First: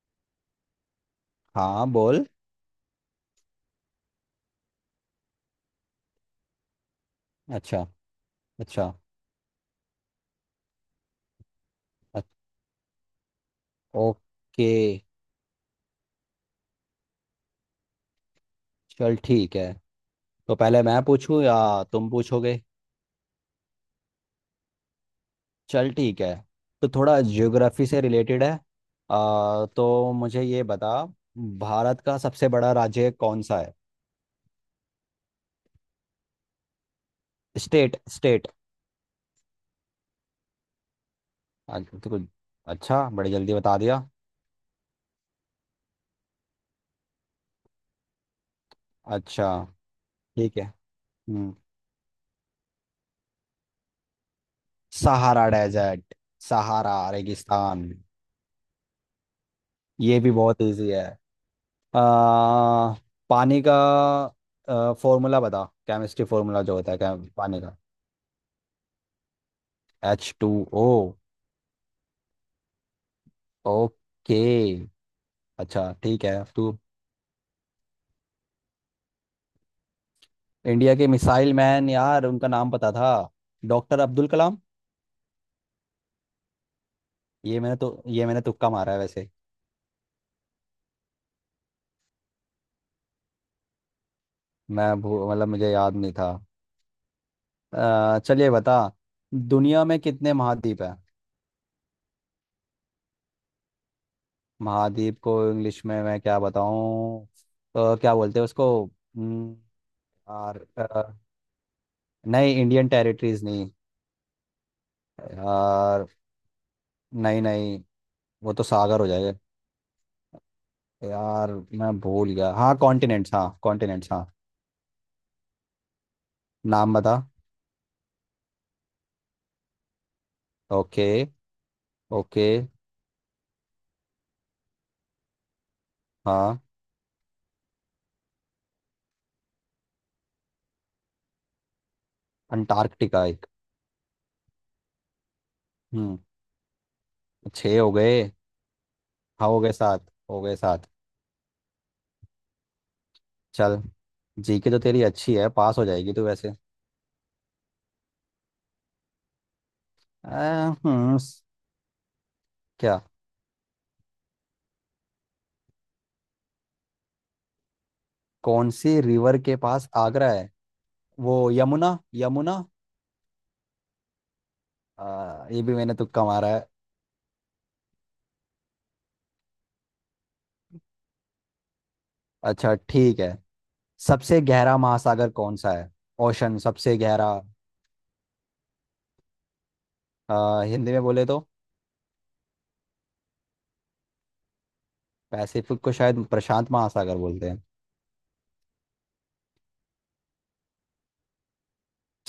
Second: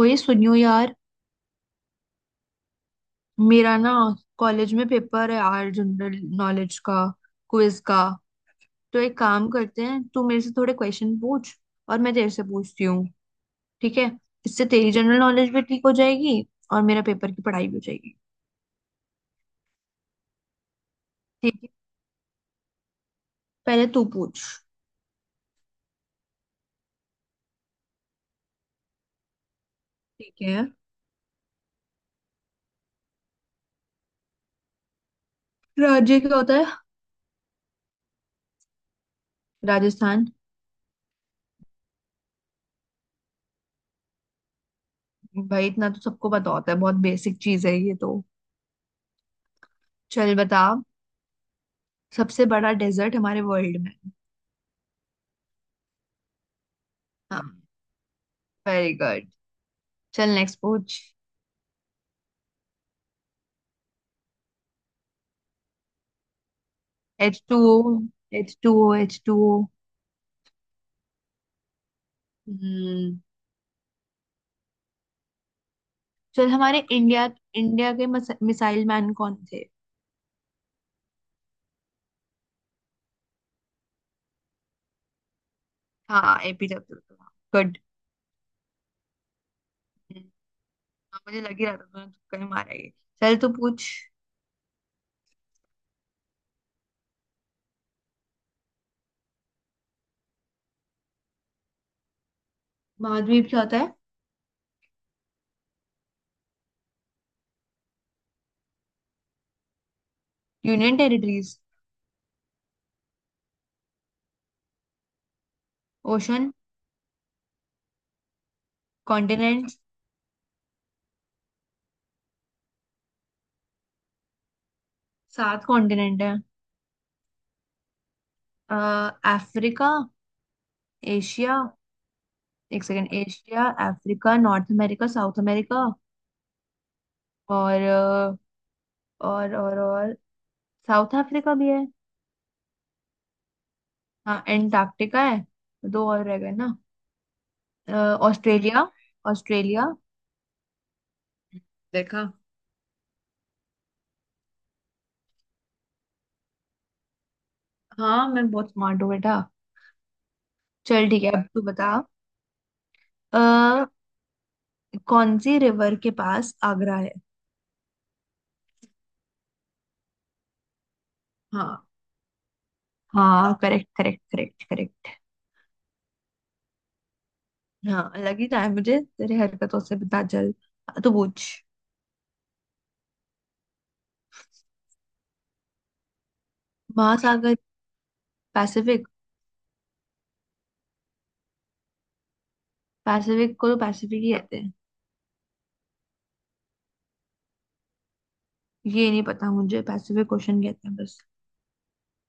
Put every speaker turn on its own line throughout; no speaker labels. ओए सुनियो यार।
हाँ, बोल।
मेरा ना कॉलेज में पेपर है यार, जनरल नॉलेज का, क्विज
अच्छा।
का।
अच्छा।
तो एक काम करते हैं, तू मेरे से थोड़े क्वेश्चन पूछ और मैं
अ-
तेरे से पूछती हूँ। ठीक है। इससे
ओके।
तेरी जनरल नॉलेज भी ठीक हो जाएगी और मेरा पेपर की पढ़ाई भी हो जाएगी।
चल ठीक है। तो पहले मैं पूछूं या
ठीक है,
तुम पूछोगे?
पहले तू पूछ।
चल ठीक है। तो थोड़ा ज्योग्राफी से रिलेटेड है। तो मुझे
ठीक
ये
है।
बता, भारत का सबसे बड़ा राज्य कौन सा है?
राज्य क्या होता है?
State state.
राजस्थान।
तो कुछ... अच्छा, बड़ी जल्दी बता दिया।
भाई इतना तो सबको पता होता है, बहुत बेसिक चीज है ये तो।
अच्छा
चल
ठीक
बता।
है। हम्म।
सबसे बड़ा डेजर्ट हमारे वर्ल्ड में।
सहारा डेजर्ट, सहारा
हाँ,
रेगिस्तान।
Very good.
ये भी
चल
बहुत
नेक्स्ट
इजी
पूछ।
है। आ, पानी का फॉर्मूला बता, केमिस्ट्री फॉर्मूला जो होता है, क्या
एच टू
पानी का?
O, H two O, H two ओ।
H2O।
हम्म।
ओके। अच्छा ठीक है
चल
तू।
हमारे इंडिया इंडिया के मिसाइल मैन कौन थे?
इंडिया के मिसाइल मैन यार, उनका नाम पता था। डॉक्टर अब्दुल कलाम।
हाँ, एपीजे अब्दुल कलाम।
ये मैंने
गुड।
तो ये मैंने तुक्का मारा है, वैसे।
मुझे लग ही रहा था तूने तुक्का ही मारा ये। चल तू पूछ।
मैं मतलब मुझे याद नहीं था। चलिए, बता। दुनिया में कितने महाद्वीप हैं?
महाद्वीप क्या होता है?
महाद्वीप को इंग्लिश में मैं क्या बताऊं? क्या बोलते हैं उसको? यार।
Union territories.
नहीं, इंडियन टेरिटरीज नहीं। यार।
ओशन।
नहीं, नहीं। वो तो सागर हो जाएगा।
कॉन्टिनेंट।
यार, मैं भूल गया, हाँ कॉन्टिनेंट्स, हाँ कॉन्टिनेंट्स, हाँ।
सात कॉन्टिनेंट है।
नाम बता।
अफ्रीका।
ओके।
एशिया।
ओके।
एक second. Asia, Africa, North America, South America
हाँ।
और और और और साउथ अफ्रीका भी है।
अंटार्कटिका एक।
हाँ एंटार्क्टिका है। दो
हम्म
और रह गए ना।
छः हो
अ,
गए।
ऑस्ट्रेलिया,
हाँ हो गए,
ऑस्ट्रेलिया।
सात हो गए, सात।
देखा।
चल। जीके तो तेरी अच्छी है, पास हो जाएगी तू वैसे।
हाँ, मैं बहुत स्मार्ट हो बेटा।
आ,
चल
हम्म
ठीक है,
स-
अब तू बता।
क्या?
अ, कौन सी रिवर के पास आगरा है?
कौन सी रिवर के पास आगरा है? वो
हाँ।
यमुना। यमुना।
हाँ, करेक्ट करेक्ट करेक्ट करेक्ट।
ये भी मैंने तुक्का मारा है।
हाँ लग ही रहा है मुझे तेरी हरकतों से, पता चल। तो पूछ।
अच्छा ठीक है। सबसे गहरा महासागर कौन सा है? ओशन, सबसे गहरा।
महासागर। पैसिफिक।
हिंदी में बोले तो?
पैसिफिक को तो पैसिफिक ही कहते हैं।
पैसिफिक को शायद प्रशांत महासागर बोलते हैं।
ये नहीं पता मुझे, पैसिफिक क्वेश्चन कहते हैं बस।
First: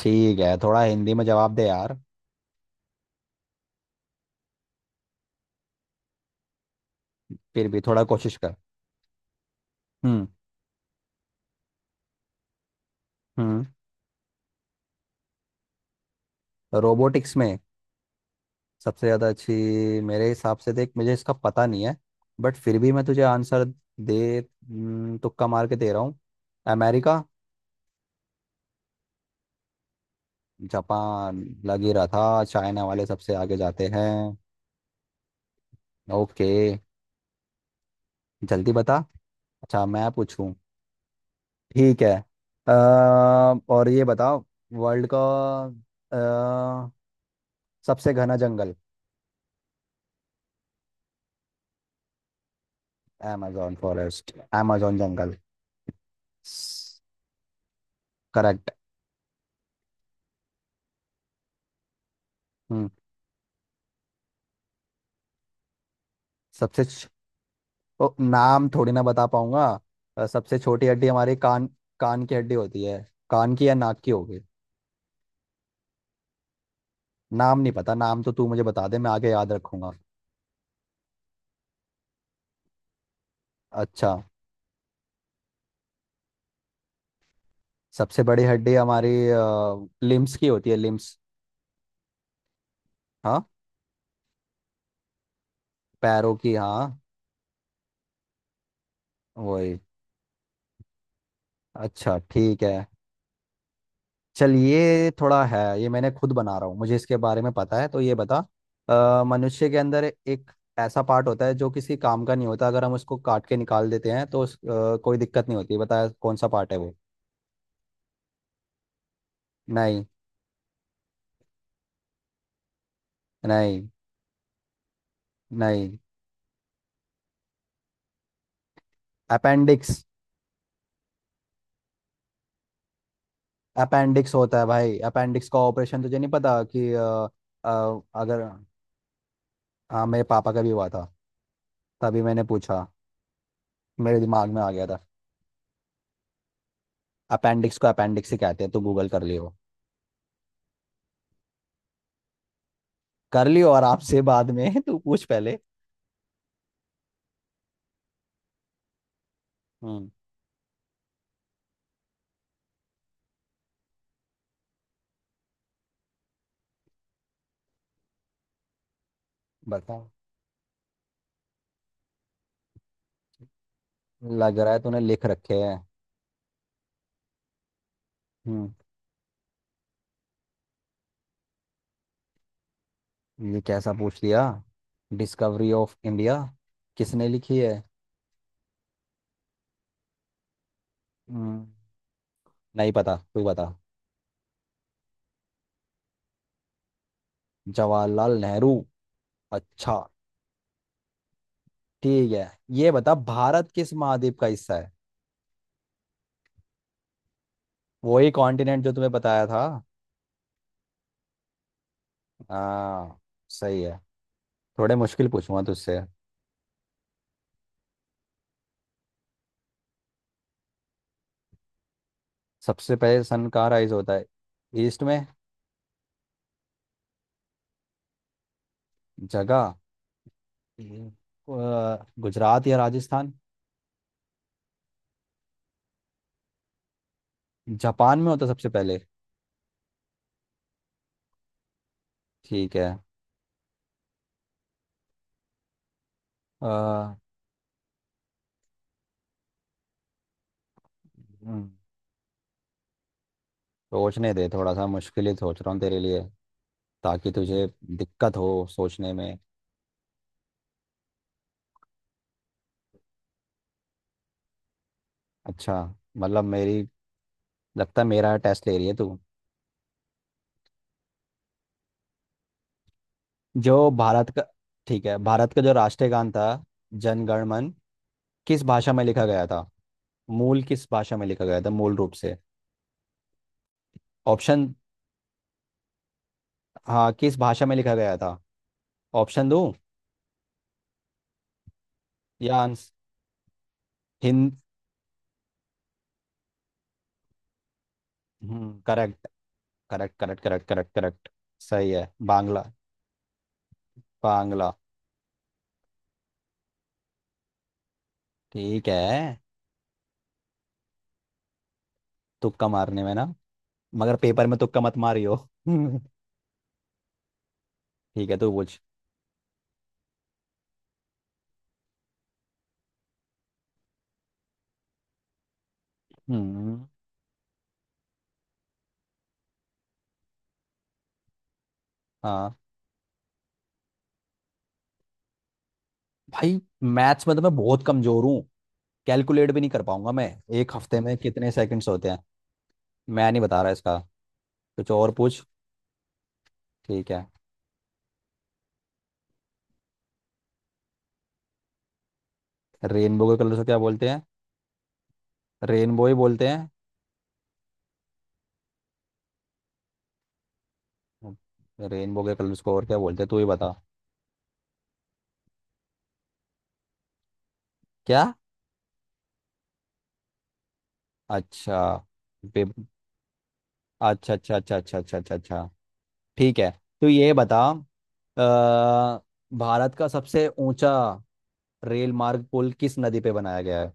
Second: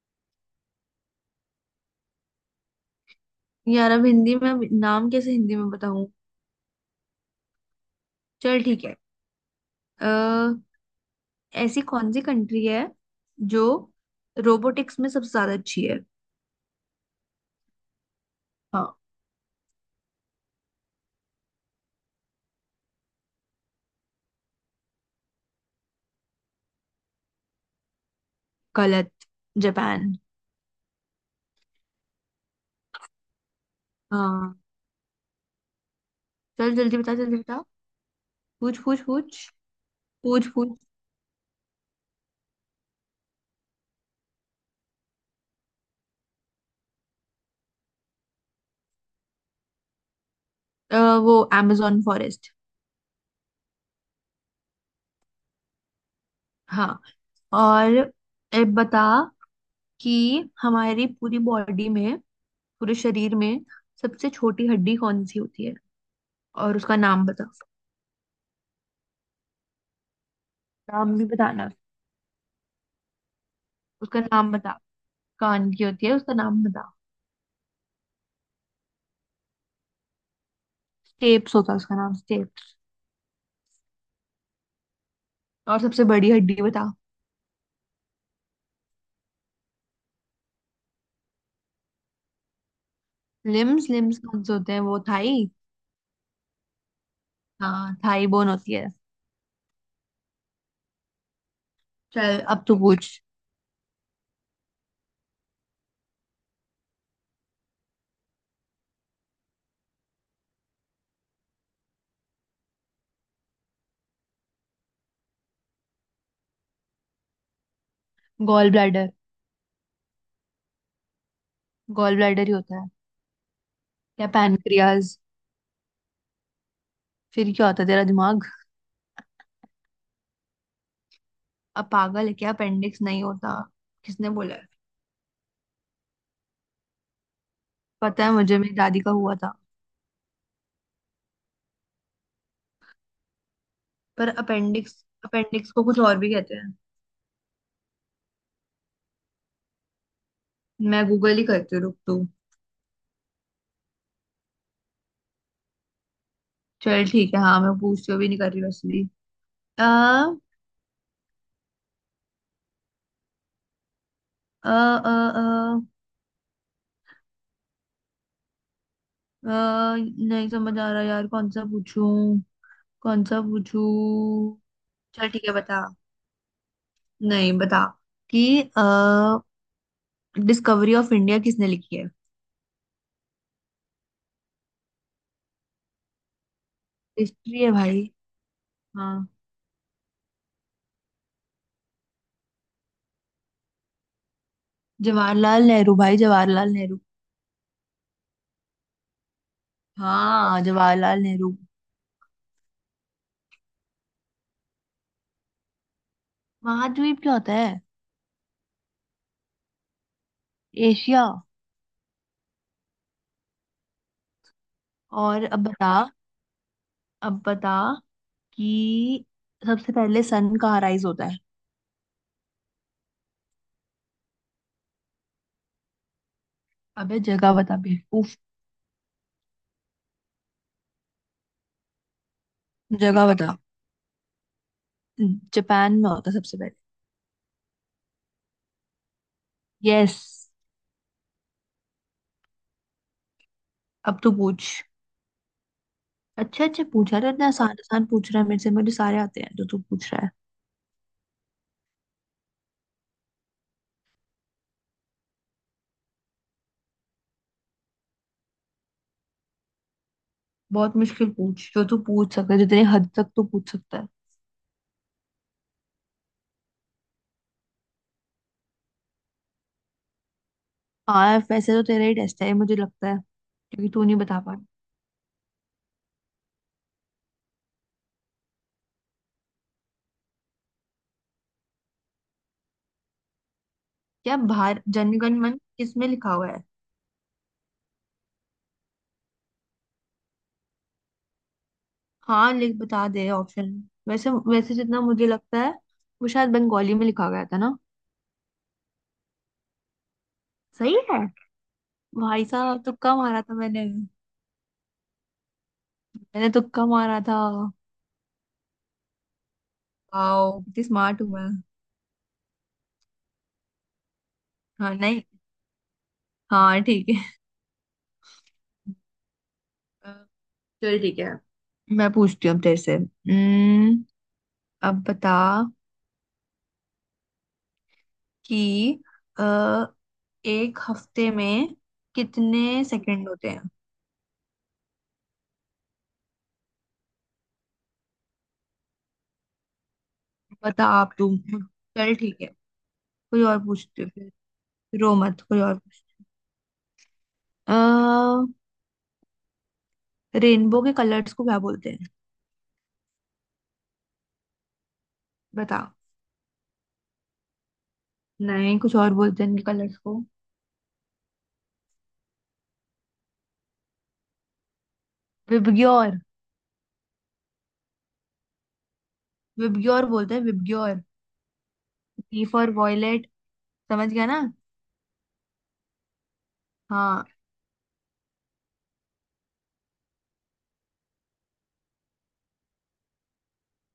ठीक है, थोड़ा हिंदी में जवाब दे यार।
यार अब हिंदी में अब नाम कैसे हिंदी में बताऊं।
फिर भी थोड़ा कोशिश कर।
चल ठीक है।
हम्म।
ऐसी कौन सी कंट्री है
हम्म।
जो रोबोटिक्स में सबसे ज्यादा अच्छी है?
रोबोटिक्स में?
हाँ।
सबसे ज़्यादा अच्छी? मेरे हिसाब से देख, मुझे इसका पता नहीं है। बट फिर भी मैं तुझे आंसर दे, तुक्का मार के दे रहा हूँ। अमेरिका।
गलत। जापान।
जापान। लग ही रहा था चाइना वाले सबसे आगे जाते हैं।
हाँ।
ओके।
चल जल्दी बता, जल्दी बता।
जल्दी
पूछ
बता।
पूछ पूछ।
अच्छा, मैं
पूछ
पूछूं?
पूछ।
ठीक है। अ, और ये बताओ, वर्ल्ड का अ, सबसे घना जंगल?
अ, वो amazon forest.
amazon forest, amazon जंगल।
हाँ। और ए,
करेक्ट।
बता कि हमारी पूरी बॉडी में,
हम्म।
पूरे शरीर में सबसे छोटी हड्डी कौन सी होती है और
सबसे
उसका
छ-
नाम बता।
ओ, नाम थोड़ी ना बता पाऊंगा। सबसे छोटी हड्डी
नाम भी
हमारी कान,
बताना।
कान की हड्डी होती है। कान की या नाक की
उसका
होगी?
नाम बता। कान की होती है, उसका नाम बता।
नाम नहीं पता, नाम तो तू मुझे बता दे, मैं आगे याद रखूंगा।
स्टेप्स होता है उसका नाम, स्टेप्स।
अच्छा।
और सबसे बड़ी हड्डी बता।
सबसे बड़ी हड्डी हमारी लिम्स की होती है, लिम्स। हाँ।
लिम्स, लिम्स कौन से होते हैं? वो थाई।
पैरों की, हाँ।
हाँ थाई बोन होती है।
वही। अच्छा
चल
ठीक
अब तू
है।
पूछ।
चल, ये थोड़ा है, ये मैंने खुद बना रहा हूँ, मुझे इसके बारे में पता है, तो ये बता। मनुष्य के अंदर एक ऐसा पार्ट होता है जो किसी काम का नहीं होता, अगर हम उसको काट के निकाल देते हैं तो कोई दिक्कत नहीं होती। बताया कौन सा पार्ट है वो?
Gall bladder.
नहीं।
गॉल ब्लैडर ही होता है।
नहीं।
क्या, पैनक्रियाज?
नहीं।
फिर क्या होता है तेरा दिमाग।
अपेंडिक्स।
अब पागल है क्या, अपेंडिक्स नहीं होता। किसने
अपेंडिक्स
बोला
होता है
है?
भाई, अपेंडिक्स का ऑपरेशन तुझे नहीं पता? कि
पता है
अगर...
मुझे, मेरी दादी का हुआ था।
हाँ, मेरे पापा का भी हुआ था, तभी मैंने पूछा, मेरे
पर
दिमाग में आ गया था।
अपेंडिक्स, अपेंडिक्स को कुछ और भी कहते हैं।
अपेंडिक्स को अपेंडिक्स ही कहते हैं, तो गूगल कर लियो।
मैं गूगल ही करती हूँ, रुक तू।
कर लियो आराम से बाद में तू पूछ पहले।
चल ठीक है, हाँ मैं पूछती हूँ, भी नहीं कर रही वैसे भी। आ,
हम्म।
आ, आ, आ,
बता।
आ, नहीं समझ आ रहा यार, कौन सा पूछूं। कौन सा पूछूं।
लग रहा है तूने लिख
चल ठीक है,
रखे हैं।
बता। नहीं बता, कि
हम्म।
डिस्कवरी ऑफ इंडिया किसने लिखी है?
ये कैसा पूछ दिया? डिस्कवरी ऑफ इंडिया किसने लिखी
हिस्ट्री है
है?
भाई। हाँ।
हम्म, नहीं पता, तू बता।
जवाहरलाल नेहरू भाई, जवाहरलाल नेहरू।
जवाहरलाल नेहरू। अच्छा
हाँ, जवाहरलाल नेहरू।
ठीक है। ये बता, भारत किस महाद्वीप का हिस्सा है?
महाद्वीप क्या होता है?
वही कॉन्टिनेंट जो तुम्हें बताया था।
एशिया।
हाँ। सही है। थोड़े मुश्किल
और
पूछूंगा
अब बता,
तुझसे।
अब बता कि सबसे पहले सन कहाँ राइज होता है?
सबसे पहले सन कहाँ राइज होता है? ईस्ट में।
अबे जगह बता, बेवकूफ।
जगह। हम्म। गुजरात या
जगह
राजस्थान?
बता। जापान में होता है सबसे पहले।
जापान में होता सबसे पहले।
यस।
ठीक है।
अब तू पूछ। अच्छे
अ,
अच्छे
हम्म,
पूछा रहे, इतना आसान आसान पूछ रहा है मेरे से, मुझे सारे आते हैं जो तू पूछ रहा है।
सोचने दे थोड़ा सा, मुश्किल ही सोच रहा हूँ तेरे लिए, ताकि तुझे दिक्कत हो सोचने में।
बहुत मुश्किल पूछ जो तू पूछ सकता है, जितनी हद तक तू पूछ सकता है।
अच्छा। मतलब मेरी... लगता है मेरा टेस्ट ले रही है तू।
हाँ वैसे तो तेरा ही टेस्ट है ये, मुझे लगता है
जो
क्योंकि तू नहीं
भारत
बता
का
पा रहा।
ठीक है, भारत का जो राष्ट्रीय गान था, जन गण मन, किस भाषा में लिखा गया था, मूल किस भाषा में लिखा गया था मूल रूप से?
क्या
ऑप्शन।
भार जनगण मन किसमें लिखा हुआ है?
हाँ, किस भाषा में लिखा गया था? ऑप्शन दूं
हाँ,
या
लिख बता दे ऑप्शन। वैसे
हिं-
वैसे जितना मुझे लगता है, वो शायद बंगाली में लिखा गया था ना।
करेक्ट करेक्ट करेक्ट करेक्ट
सही
करेक्ट
है।
करेक्ट। सही है।
भाई
बांग्ला।
साहब तुक्का मारा था मैंने।
बांग्ला।
मैंने तुक्का मारा था।
ठीक है।
वाओ कितनी स्मार्ट हूँ मैं।
तुक्का मारने में ना। मगर पेपर में तुक्का
हाँ
मत
नहीं।
मारियो
हाँ ठीक है।
ठीक है, तू पूछ।
अ, चल ठीक है, मैं पूछती हूँ अब तेरे से। अब बता
हम्म।
कि अ, एक हफ्ते में
हाँ।
कितने सेकंड होते हैं?
भाई, मैथ्स में तो मैं बहुत कमजोर हूँ, कैलकुलेट भी नहीं कर पाऊंगा मैं। एक
बता
हफ्ते
आप
में
तुम।
कितने सेकंड्स होते
चल
हैं?
ठीक है।
मैं नहीं
कोई और
बता रहा इसका।
पूछते हो फिर।
कुछ और
रो मत,
पूछ।
कोई और पूछते
ठीक है।
हो। रेनबो के कलर्स को क्या बोलते हैं?
रेनबो के कलर्स को क्या बोलते हैं?
बता।
रेनबो ही बोलते हैं।
नहीं, कुछ और बोलते हैं इनके कलर्स को।
रेनबो के कलर्स को और क्या बोलते हैं, तू ही बता।
विबग्योर।
क्या?
विबग्योर बोलते हैं, विबग्योर।
अच्छा
वी फॉर वॉयलेट। समझ गया
अच्छा
ना।
अच्छा अच्छा अच्छा अच्छा अच्छा अच्छा। ठीक है। तो
हाँ।
ये बता, अ, भारत का सबसे ऊंचा रेल मार्ग पुल किस नदी पे बनाया गया है?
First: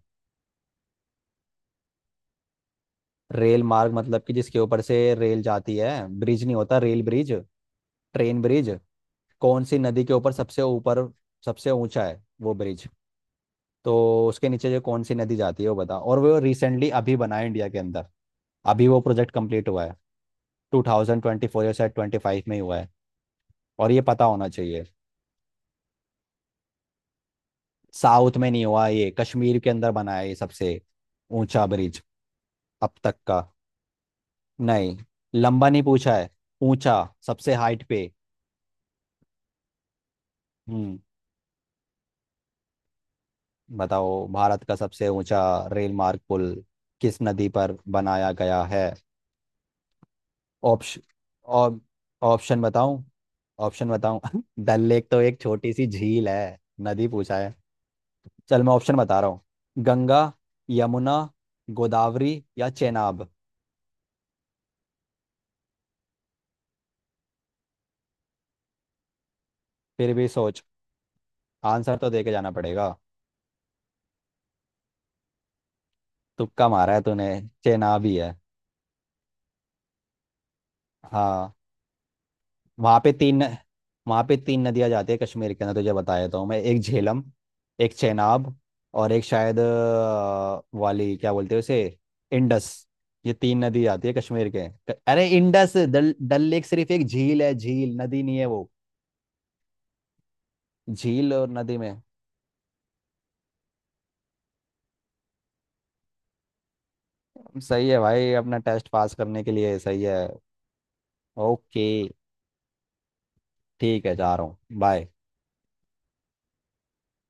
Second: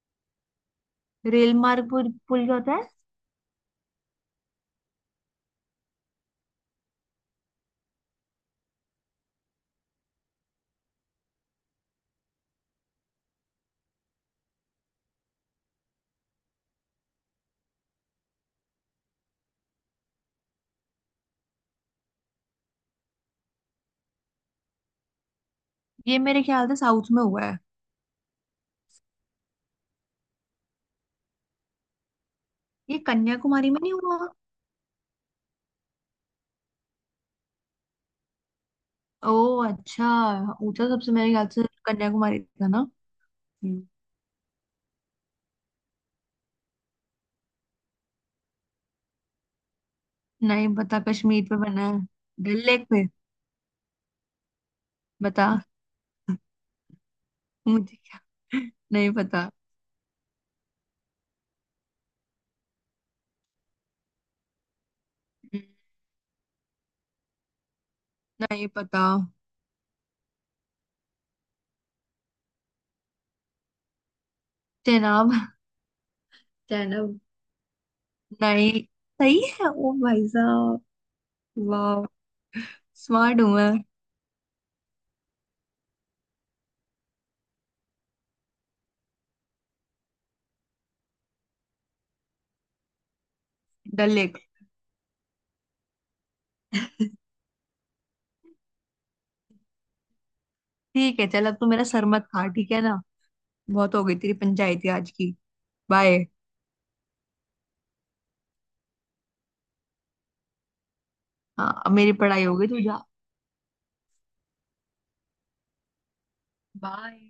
रेल मार्ग पुल, पुल क्या होता है?
रेल मार्ग मतलब कि जिसके ऊपर से रेल जाती है, ब्रिज नहीं होता रेल ब्रिज, ट्रेन ब्रिज। कौन सी नदी के ऊपर, सबसे ऊपर, सबसे ऊंचा है वो ब्रिज, तो उसके नीचे जो कौन सी नदी जाती है वो बता। और वो रिसेंटली अभी बना है इंडिया के अंदर, अभी वो प्रोजेक्ट कंप्लीट हुआ है। 2024, या शायद 25 में ही हुआ है। और ये पता होना चाहिए।
ये मेरे ख्याल से साउथ में हुआ है।
साउथ में नहीं हुआ, ये कश्मीर के अंदर बना है, ये सबसे ऊंचा ब्रिज अब
ये
तक का।
कन्याकुमारी में नहीं हुआ।
नहीं। लंबा नहीं पूछा है, ऊंचा, सबसे हाइट पे।
ओह अच्छा। ऊंचा
हम्म।
सबसे, मेरे ख्याल से कन्याकुमारी था ना। हम्म।
बताओ, भारत का सबसे ऊंचा रेल मार्ग पुल किस नदी पर बनाया गया है?
नहीं पता,
ऑप्शन।
कश्मीर पे
ऑप,
बना है।
ऑप्शन
डल लेक
बताऊं?
पे।
ऑप्शन बताऊं? डल लेक तो एक
बता।
छोटी सी झील है, नदी पूछा है।
मुझे क्या।
चल, मैं ऑप्शन
नहीं
बता रहा हूँ।
पता।
गंगा, यमुना, गोदावरी या चेनाब?
हम्म, नहीं पता।
फिर भी सोच, आंसर तो दे के जाना पड़ेगा।
चेनाब।
तुक्का मारा है
चेनाब।
तूने। चेनाब ही है।
नहीं। सही है, ओ भाई साहब।
हाँ।
वाह।
वहाँ पे
स्मार्ट
तीन...
हूँ मैं।
वहाँ पे तीन नदियाँ जाती है कश्मीर के अंदर, तुझे बता देता हूँ मैं, एक झेलम, एक चेनाब, और एक शायद वाली, क्या बोलते हैं उसे, इंडस। ये तीन नदी आती
डल
है
लेक।
कश्मीर के अरे इंडस, डल डल लेक सिर्फ एक झील है, झील नदी नहीं है वो।
ठीक है,
झील
चल
और
अब तू
नदी
मेरा
में...
सर मत खा, ठीक है ना। बहुत हो गई तेरी पंचायती आज की। बाय।
सही है भाई, अपना टेस्ट पास करने के लिए सही है।
हाँ
ओके।
अब मेरी पढ़ाई हो गई, तू जा।
ठीक है, जा रहा हूँ, बाय।
बाय।